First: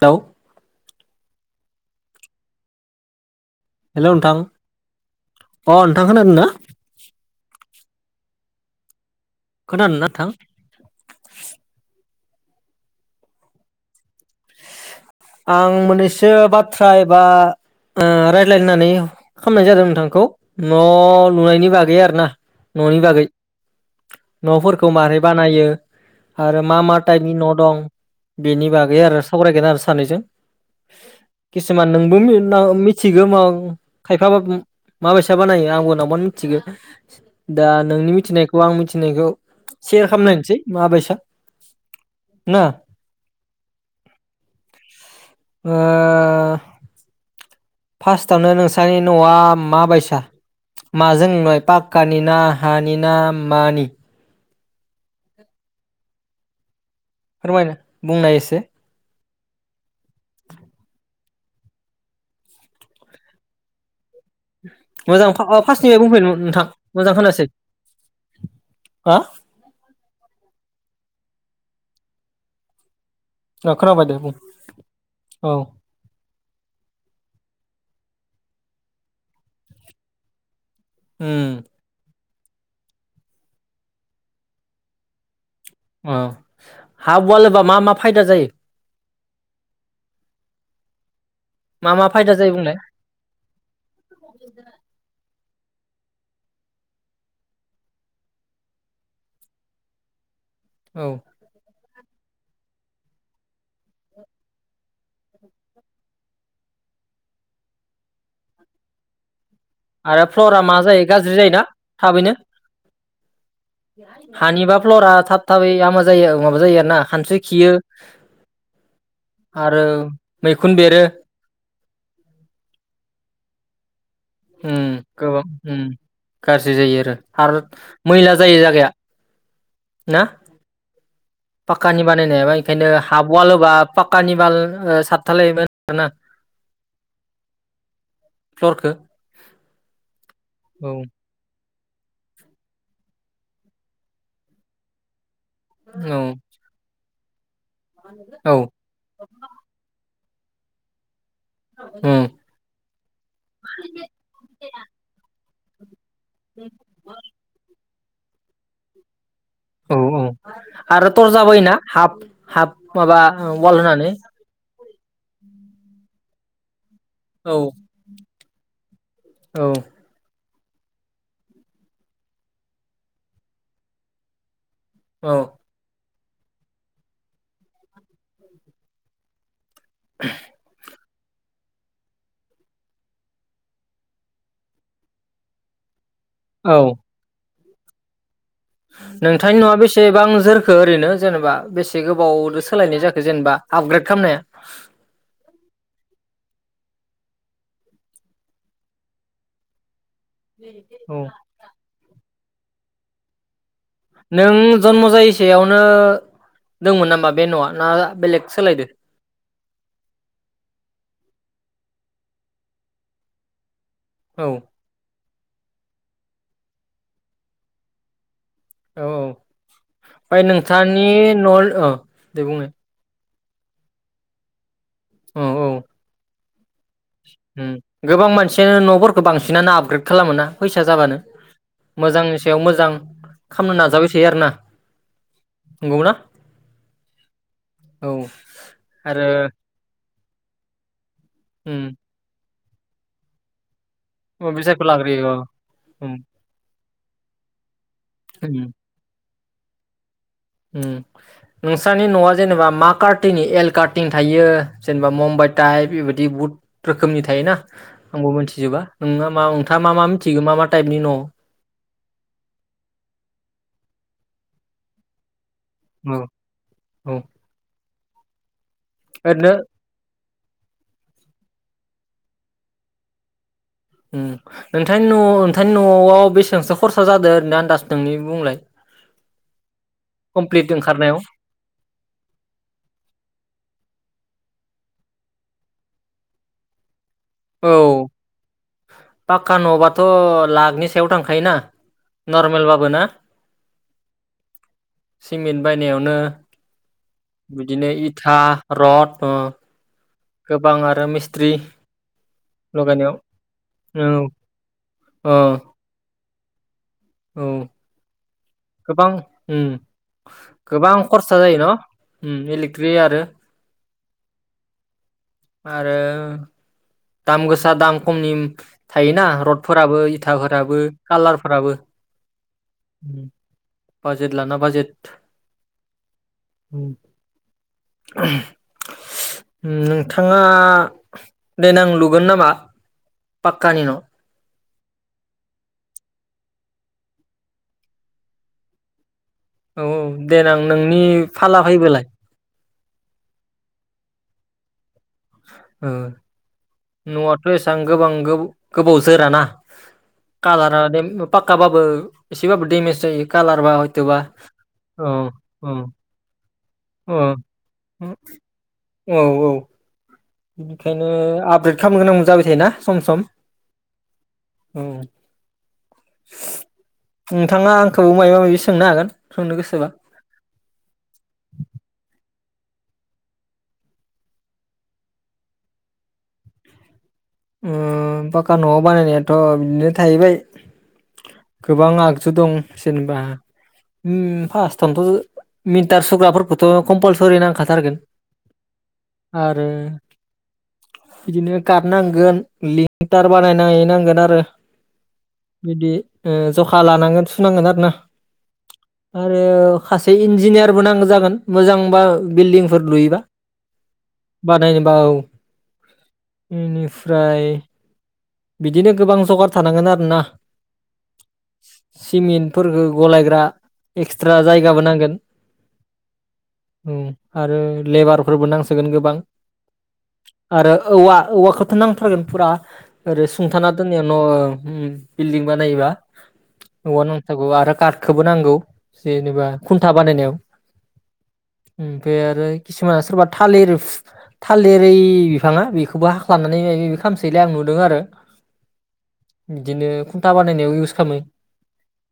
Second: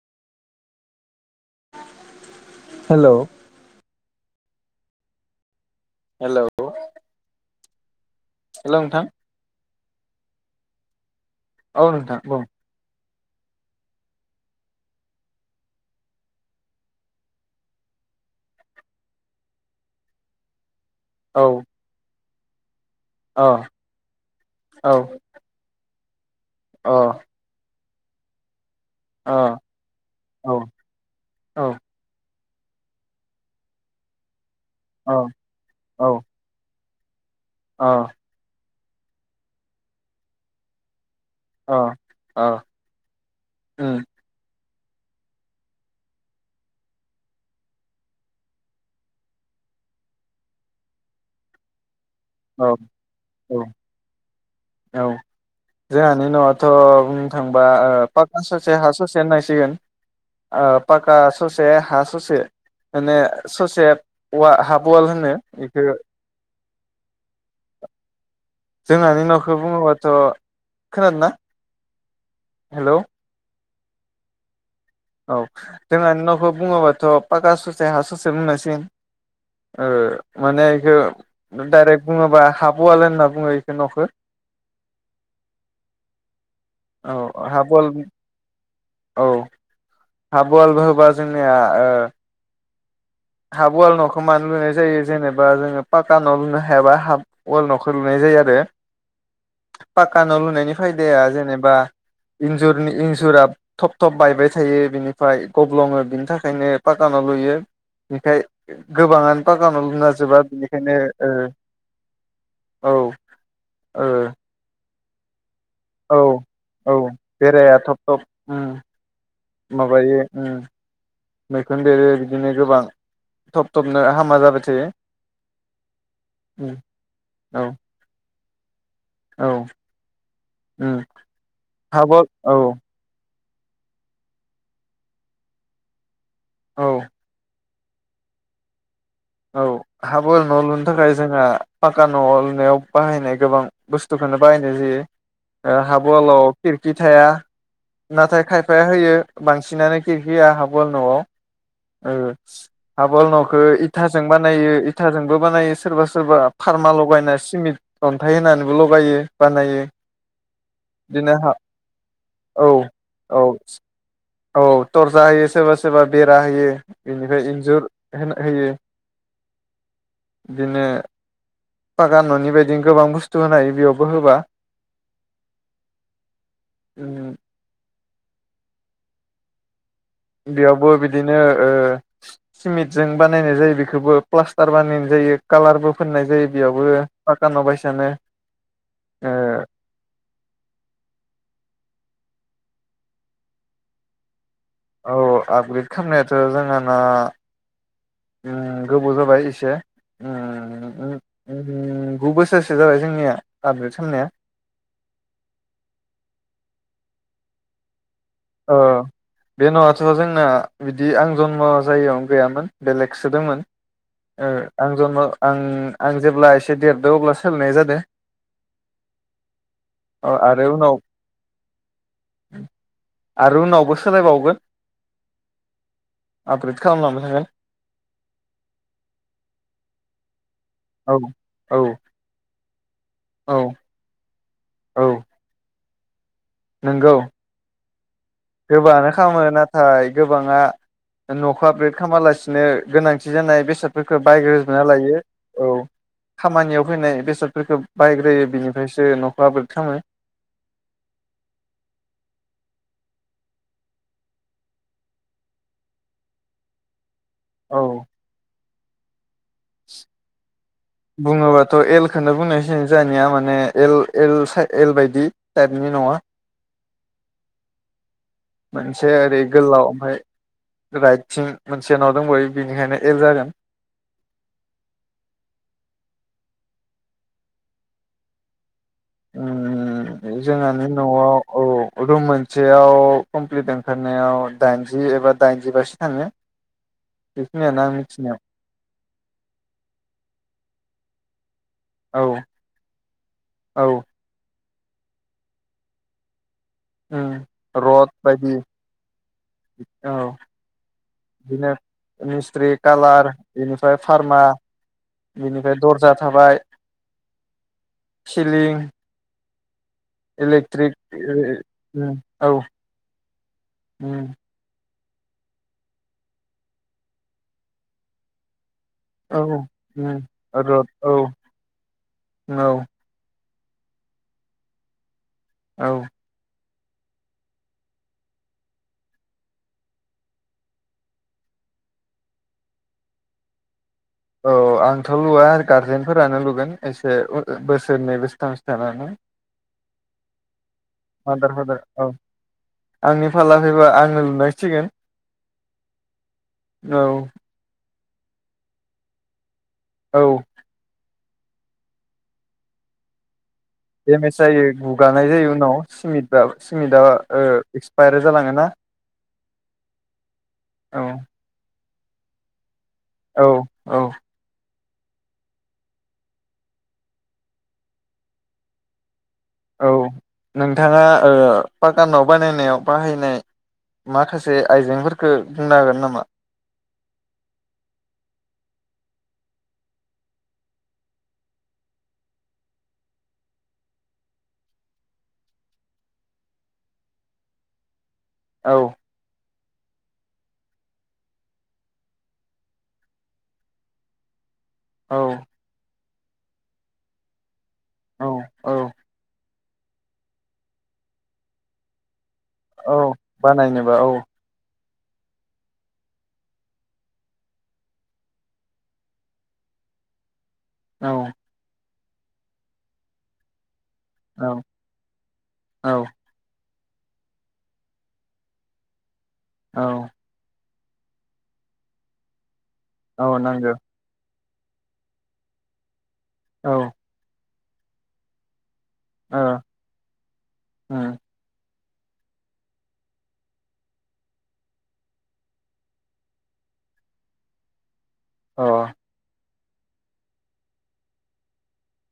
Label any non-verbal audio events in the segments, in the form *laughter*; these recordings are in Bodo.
हेलौ हेल' हेल' नोंथां अ नोंथांखौोनानो ना हेल' नोंथां खोनादों ना नोंथां नोंथां औ आं मोननैसो बाथ्रा एबा ओ रायलायनो होननै खामनाय जादों नोंथांखौ। न' औ लुनायनि बागै आरो ना न'नि बागै। अ न'फोरखौ औ मारै बानायो आरो मा अ मा टाइपनि न' दं बिनि बाग गै आरो अ सावरायगोन आरो सानैजों औ औ किसुमान नोंबो मिन ना मिथिगोमाव खायफाबा उम माबायसा बानायो आंबो औ नावमान मिनथिगो। *inaudible* दा अ नोंनि मिथिनाय खौ आं मिथिनायखौ सेयार खालामलायनसै माबायसा अ अ ना उम। ओ फास्टआवनो नोंस्रानि न'आ माबायसा माजों लुनाय? पा कानिना औ हानिना औ मानि? औ जोंहानि न'आथ' बुंनो थांबा फोरमायना ओ बुंनाय पक्का एसे सासे हा सस चेन्नाय सिगोन ओ पाक बा ससे हा ससे माने ससे औवा हाफ वाल मोजां होनो फा आ इखो फास्टनिफ्राय बुंफैनो नोंथां मोजां खानायासै। हा! अथ'। खोनादों ना हेलौ? अ खोनाबाय दे बुं। औ जोंहानि न'खौ बुङोबाथ' पाक्का ससे हा ससे बुंनांसिगोन। ओ माने हो उम डाइरेक्ट बुङा बा हाब अवाल होनना बुङो एखो न'खो। ओ औ हाब अवाल होबा हाफ मा वाल मा फायदा जायो? औ हाब अवल बो होबा मा मा फायदा जायो बुंलाय? हाब वाल न'खौ मानो लुनाय जायो जेनेबा जोङो पाका न' लुनो हायाबा हाफ अआल न'खो लुनाय जायो आरो पाक्का न' लु नायनि औ फायदाया जेनेबा इन्जुरनि इन्जुरा थब थब बायबाय थायो बिनिफ्राय गब्लङो बिनि थाखायनो पाका न' लुयो बिखाय गोबाङान आरो फ्लरा मा जायो गाज्रि जायोना थाबैनो ओ औ हानिबा फ्ल'रा थाब थाबै हामा औ जायो माबा जायो आरो औ ना खानस्रि खियो बेरायाया थब थब उम आरो माबायो उम मैखुन बेरो मैखुन बेरो बिदिनो गोबां थब थब नो हा उम गोबां उम गाज्रि उम जायो आरो आरो औ मैला जायो जागाया औ ना उम पाक्कानि हाबल बानायनायाबा औ इंखायनो हाब वाल होबा पाक्कानि बाल ओ सतथालाय *unintelligible* ना औ प्लरखो औ हाब फुल न' लुनो थाखाय जोंहा फाक्का न'आव लुनायाव बाहायनाय गोबां बुस्थुखोनो बाहायनाय जायो ओ हाब औ अआलाव खिरखि थाया नाथाय औ खायफाया होयो बांसिनानो खिरखिया हाब अआल न'आव ओ उम हाब अआल न'खो इ इथाजों बानायो इथाजोंबो बानायो सोरबा सो सोरबा फारमा लगायना सिमिट अन्थाइ होनानैबो लगायो बानायो औ औ आरो बिदिनो हा थरजाबो होयोना हाफ औ हाफ माबा औ अआल होनानै औ थरसा होयो सोरबा सोरबा बेरा होयो बेनिफाय औ इन्जुर होना होयो औ बिदिनो फाका न'नि बायदि गोबां बुस्थु होनो हायो बेयावबो होबा औ उम बेयावबो बि बिदिनो ओ सिमेन्ट जों बानायनाय जायो बेखौबो प्लास्टार बानायनाय जायो कालारबो फोननाय जायो औ बेयावबो दानाव बायसानो ओ नोंथांनि न'आ बेसेबां जोरखो ओरैनो जेनेबा बेसे गोबावदो सोलायनाय जाखो जेनेबा आपग्रेड खालामनाया? औ आपग्रेड खालामनायाथ' जोंहाना ओम गोबाव जाबाय एसे औ सोरसो जाबाय जोंनिया आपग्रेड खालामनाया नों जन्म जायैसेयावनो दोंमोन नामा? बे न'आ ना बेलेग अ सोलायदो बे न'आथ' जोंना बिदि आं जन्म जायैयावनो गैयामोन बेलेगसो दोंमोन। औ ए आं ज आं आं जेब्ला एसे देरद अब्ला सोलायनाय जादों। औ औ अ ओमफ्राय आरो उनाव नोंथांनि न'आव दे बुंनो आरो उनावबो सोलायबावगोन। औ औ आपग्रेद खालामलांबाय गोबां मानसियानो न'फोरखौ बांसिनानो आपग्रेड खालामो न। फैसा जाबानो थागोन औ मोजांनि सायाव मोजां। जां औ खालामनो नाजाबाय थायो आरो ना औ गुमना नोंगौ गोबानो आरो खालामो नाथाय गोबाङा न'खौ आपग्रेद उम खालामामालासिनो बिनो गोनांथि जानाय बेसाद फोरख बायग्रजोबना बिसायखौ लायो लाग्रोयो अ औ उम खामानियाव फैनाय बेसादफोरखौ बायग्रोयो बिनिफ्रायसो न'खर। बाबोरथामो नोंस्रनि न'आ जेनेबा मा कार्टिनि एल कार्टिं थायो जेनेबा मुम्बाइ टाइप बेबायदि बहुत रोखोम रोखोमनि थायोना औ आंबो मिथिजोबा न मा नोंथाङा मा मा मिथिगौ मा मा टाइपनि औ बुङोबाथ' एलखौनो बुंनायस जानिया माने एल एल साइ एलबायदि- जारनि नङा औ मोनसे ओरै ओरैनो गोलाव ओमफफ्राय राइटथिं मोनसे न' दंबो बिनिखायनो एल जागोन नोंथांनि न' नोंथांनि न'आव बेसेबांसो खरसा जादों होना आदास नोंनि बुंलाय कमप्लिट जोंहानि न'आव ओंखारनायाव औ रुम मोनसेयाव कमप्लिट ओंखारनायाव दाइनजि एबा दाइनजि बासो थाङो औ बेखिनियानो आं मिथिनायाव पाक्क न'बाथ' लाखनि सायाव थांख आना औ नर्मेल बाबो ना। औ सिमेन्ट बायनायावनो बिदिनो रड इथा बायदि रथ गोबां आरो मिस्थ्रि मिस्थ्रि कालार बिनिफ्राय फार्मा औ बेनिफ्राय दर्जा थाबाय। *inaudible* औ सिलिं गोबां उम इलेक्ट्रिक गोबां खरसा जायो न' उम औ इलेक्ट्रि आरो। उम आरो। दाम गोसा दाम खमनि थायोना औ रडफोराबो रड इथाफोराबो औ कालारफोराबो औ बाजेद लाना बाजेद औ *unintelligible* नोंथाङा। देनां लुगोन नामा पाक्कानि न'? औ आंथ' लुवा आरो गारजेनफोरानो लुगोन एसे बोसोरनै बोसोरथामसो थानानै। औ औ देनां नोंनि मादार फाला फादार फैबोलाय औ आंनि फाला फैबा आंनो लुनांसिगोन। ओ औ न आथ' एसां गोबां गो -गोबावजोराना औ कालारा दे। पाक्काबाबो एसेबाबो डेमेज जायो। कालारबा हयथ'बा देमेज जायो औ गुगानाय जायो औ उनाव सिमटा सिमेनदा औ ओ एक्सपायार जालाङोना। औ बिखायनो आबग्रेद खामनो गोनांबो जाबाय थायोना सम सम औ औ औ नोंथाङा आंखौ मायबा मायबि सोंनो हागोन सोंनो गोसोबा औ नोंथाङा ओ पाकानाव बानायनायाव बाहायनाय माखासे आइजेंफोरखो बुंनो हागोन नामा उम पाक्का न'आव बानायनायाथ' बिदिनो थाहैबाय गोबां आगजु दं जेनेबा ओम फास्टावनोथ' मिटार सुग्राफोरखौथ' कम्पालसरि नांखाथारगोन औ आरो बिदिनो गादनां गोन लिंटार बानायनाय नांगोन आरो औ बिदि ओ जखा लानांगोन सुनांगोन आरो ना औ औ आरो खासे इन्जिनियारबो नांगो जागोन मोजांबा बिल्डिंफोर औ लुयोबा बानायनोबा औ बानायगोन बाव इनिफ फ्राय बिदिनो गोबां जगार थानांगोन आरोना औ सिमिन्टफोरखो गलायग्रा एक्सट्रा औ जायगाबो नांगोन औ उम आरो लेबारफोरबो नांसोगोन गोबां औ आरो औवा औवाखौथ' नांथारगोन फुरा ओरै औ सुंथाना नांगौ दोननाया न' ओ उम बिल्डिं बानायोबा औ औवा नांथारगौ आरो कादखोबो नांगौ ओ जेनेबा खुन्था बानायनायाव उम अ ओमफाय आरो किसुमाना सोरबा थालिर थालिरै बिफाङा बेखौबो हाख्लानानै माय मायबि खामसोयोलै आं नु दों आरो अ बिदिनो खुन्था बानायनायाव इउस खामो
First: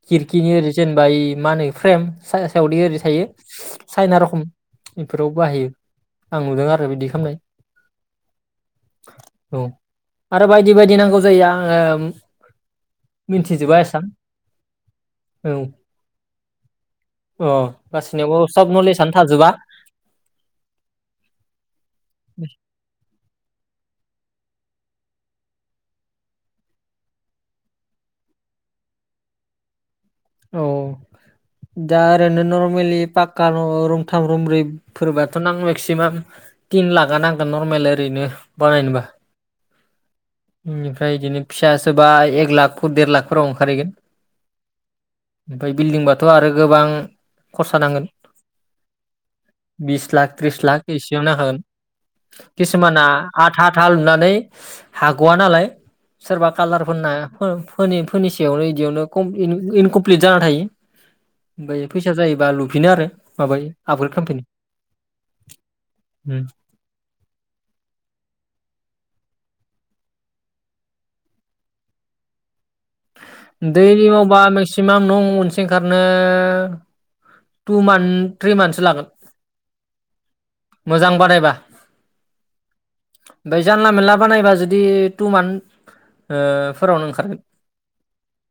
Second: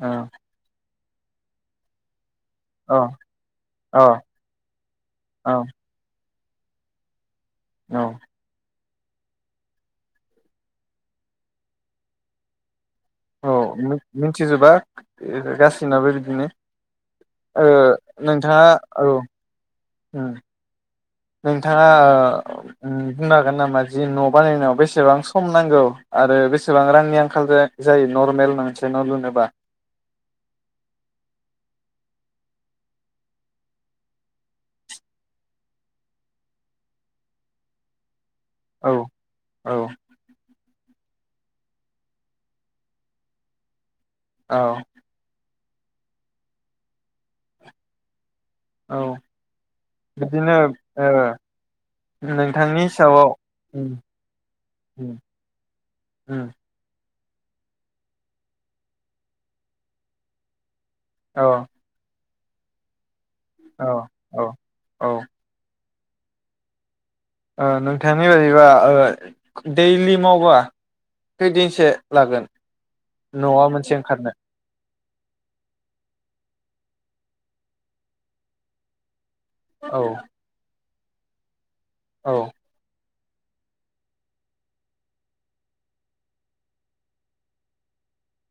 अ खिरखिनि ओरै जेन बाय मा होनो फ्रेम सायासायावदि अ ओरै थायो औ साइना रखम इफोरावबो बाहायो आं नुदों आरो बिदि खामनाय औ औ आरो बायदि बायदि नांगौ जायो आङो ओम औ मिनथिजोबा औ गााससिनाबो बिदिनो अ ओ गासैनियावबो नोंथाङा सब औ नलेजआनो थाजोबा उम। नोंथाङा ओ बुं हागोन नामा जि न' बानायनायाव बेसेबां सम नांगौ आरो बेसेबां रांनि आंखाल जायो नरमेल मोनसे न' लुनोबा औ दा ओरैनो नरमेलि पाक्का न'रुमथाम रुमब्रैफोरबाथ' नां मेक्सिमाम थिन लाखा नांगोन नर्मेलि ओरैनो औ औ ओनिफ्राय इदिनो फिसा सोबा एक लाख देर लाखफोराव ओंखारहैगोन। औ ओमफाय बिल्डिंबाथ' आरो गोबां खरसा नांगोन। औ बिस लाख बिदिनो त्रिस लाख ओ एसेयाव नांखागोन नोंथांनि किसुमाना हिसाबाव आथा आथा उम लुनानै उम हाग'वा नालाय उम सोरबा कालारफोनना फोनि -फोनि सायावनो इदियावनो कम इनक प्लिट जाना थायो। औ ओफाय फैसा जायो। बा लुफिनो आरो माबायो औ आपग्रेड औ खामफिनो। औ होम ओ नोंथांनि बायदिबा ओ दैलि मावबा खैदिनसो लागोन। न'आ मोनसे दैलिआव ओंखारनो बा मेक्सिमाम न मोनसे ओंखारनो टु मान थ्रि मानसो लागोन। औ मोजां बानायबा औ ओमफ्राय जानला मेनला बानायबा जुदि टु मान्थ ओ फोरावनो ओंखारगोन।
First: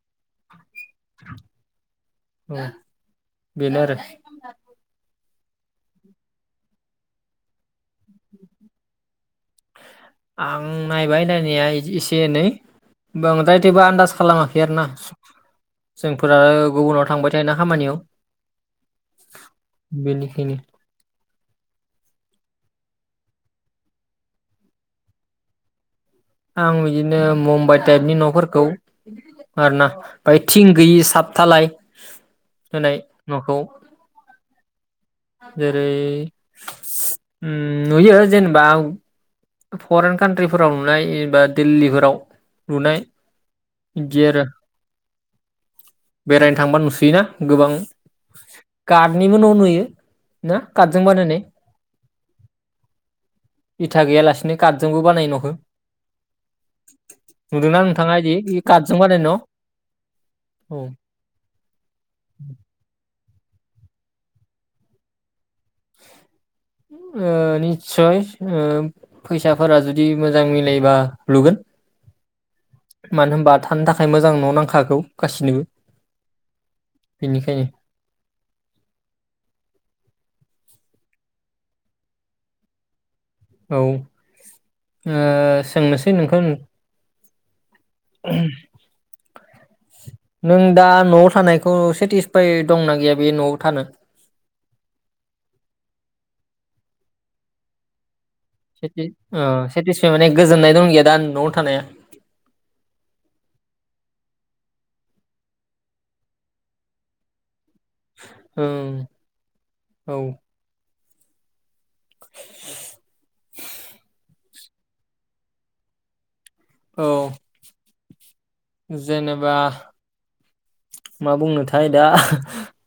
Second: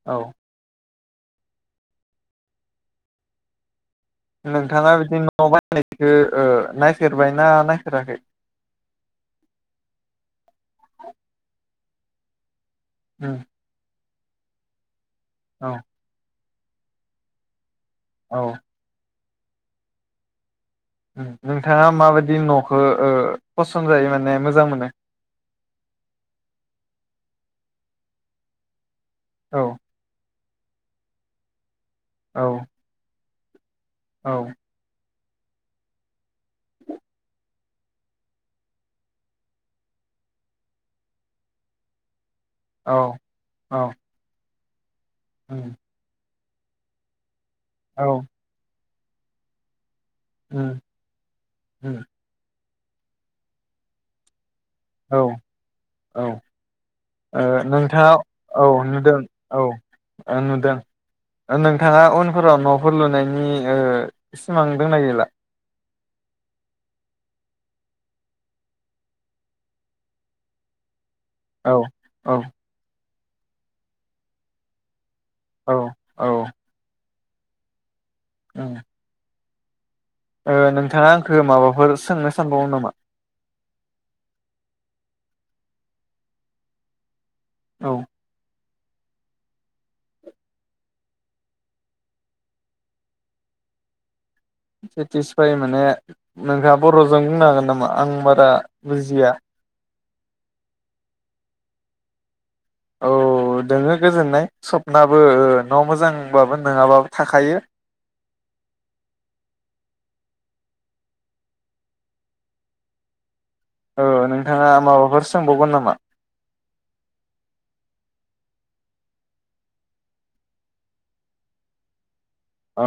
औ *inaudible* औ बेनो आरो नोंथाङा बिदि न न' बायनायखो नायफेरबायना नायफेराखै आं नायबाय नायनाया एसे एनै उम बांदाय जेबो आन्दाज खालामाखै आरो ना? औ जोंफोरा गुबुनाव थांबाय थायो ना खामानियाव। औ बेनिखायनो नोंथाङा माबायदि न'खौ ओ फसन जायो माने मोजां मोनो। आं बिदिनो मुम्बाइ टाइपनि न'फोरखौ औ आरो ना फाय थिं गैयि साबथालाय औ होनाय न'खौ औ जेरै ओम नुयो जेनेबा फरेन कान्ट्रिफोराव नुनाय एबा दिल्लीफोराव औ लुनाय गेर ओं बेरायनो थांबा नुसोयोना। गोबां औ गादनिबो न' नुयो ना उम कदजों बानायनाय उम इथा गैयालासिनो कादजोंबो औ बानायो नखो औ नुदोंना नोंथाङा इदि कादजों बानाय न' ओ दों नोंथाङा उनफोराव न'फोर लुनायनि सिमां दोंना गैला ओ निस्सय ओ फैसाफोरा जुदि मोजां मिलायोबा लुगोन औ औ मानो होनबा थानो थाखाय मोजां न' नांखा गासिनोबो औ बिनिखायनो औ ओ नोंथाङा आंखौ माबाफोर सोंनो सानबावमोन नामा? औ ओ सोंनोसै नोंखौ औ *inaudible* नों दा न'आव थानायखौ सेटिसफाइ दंना गैया बे न'आव थानो? सेथिसफाइ माने नोंथाङा बर'जों बुंनो हागोन नामा आं बारा रा सेटि बुजिया ओ सेटिसफाइ माने गोजोननाय दं गैया दा न'आव थानाया औ दोङो गोजोननाय सपनाबो न' मोजांबाबो नङाबाबो थाखायो। औ औ औ नोंथाङा माबाफोर सोंबावगोन नामा? औ जेनेबा मा बुंनोथाय दा? औ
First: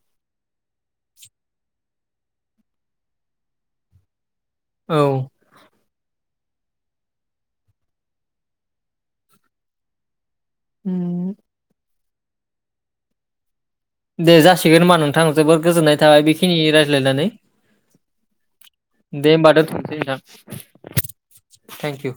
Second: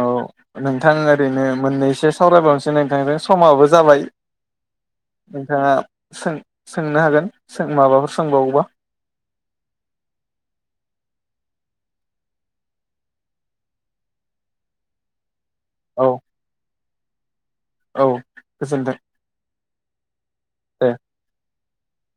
नोंथां ओरैनो मोननैसो सावरायबावनोसै नोंथांजों समाबो जाबाय। औ नोंथाङा सों सोंनो हागोनों माबाफोर सोंबावोबा। होम दे जासिगोन होनबा नोंथां जोबोर गोजोननाय औ थाबाय बेखिनि राय लायनानै औ गोजोन्थों *unintelligible* दे थेंक इउ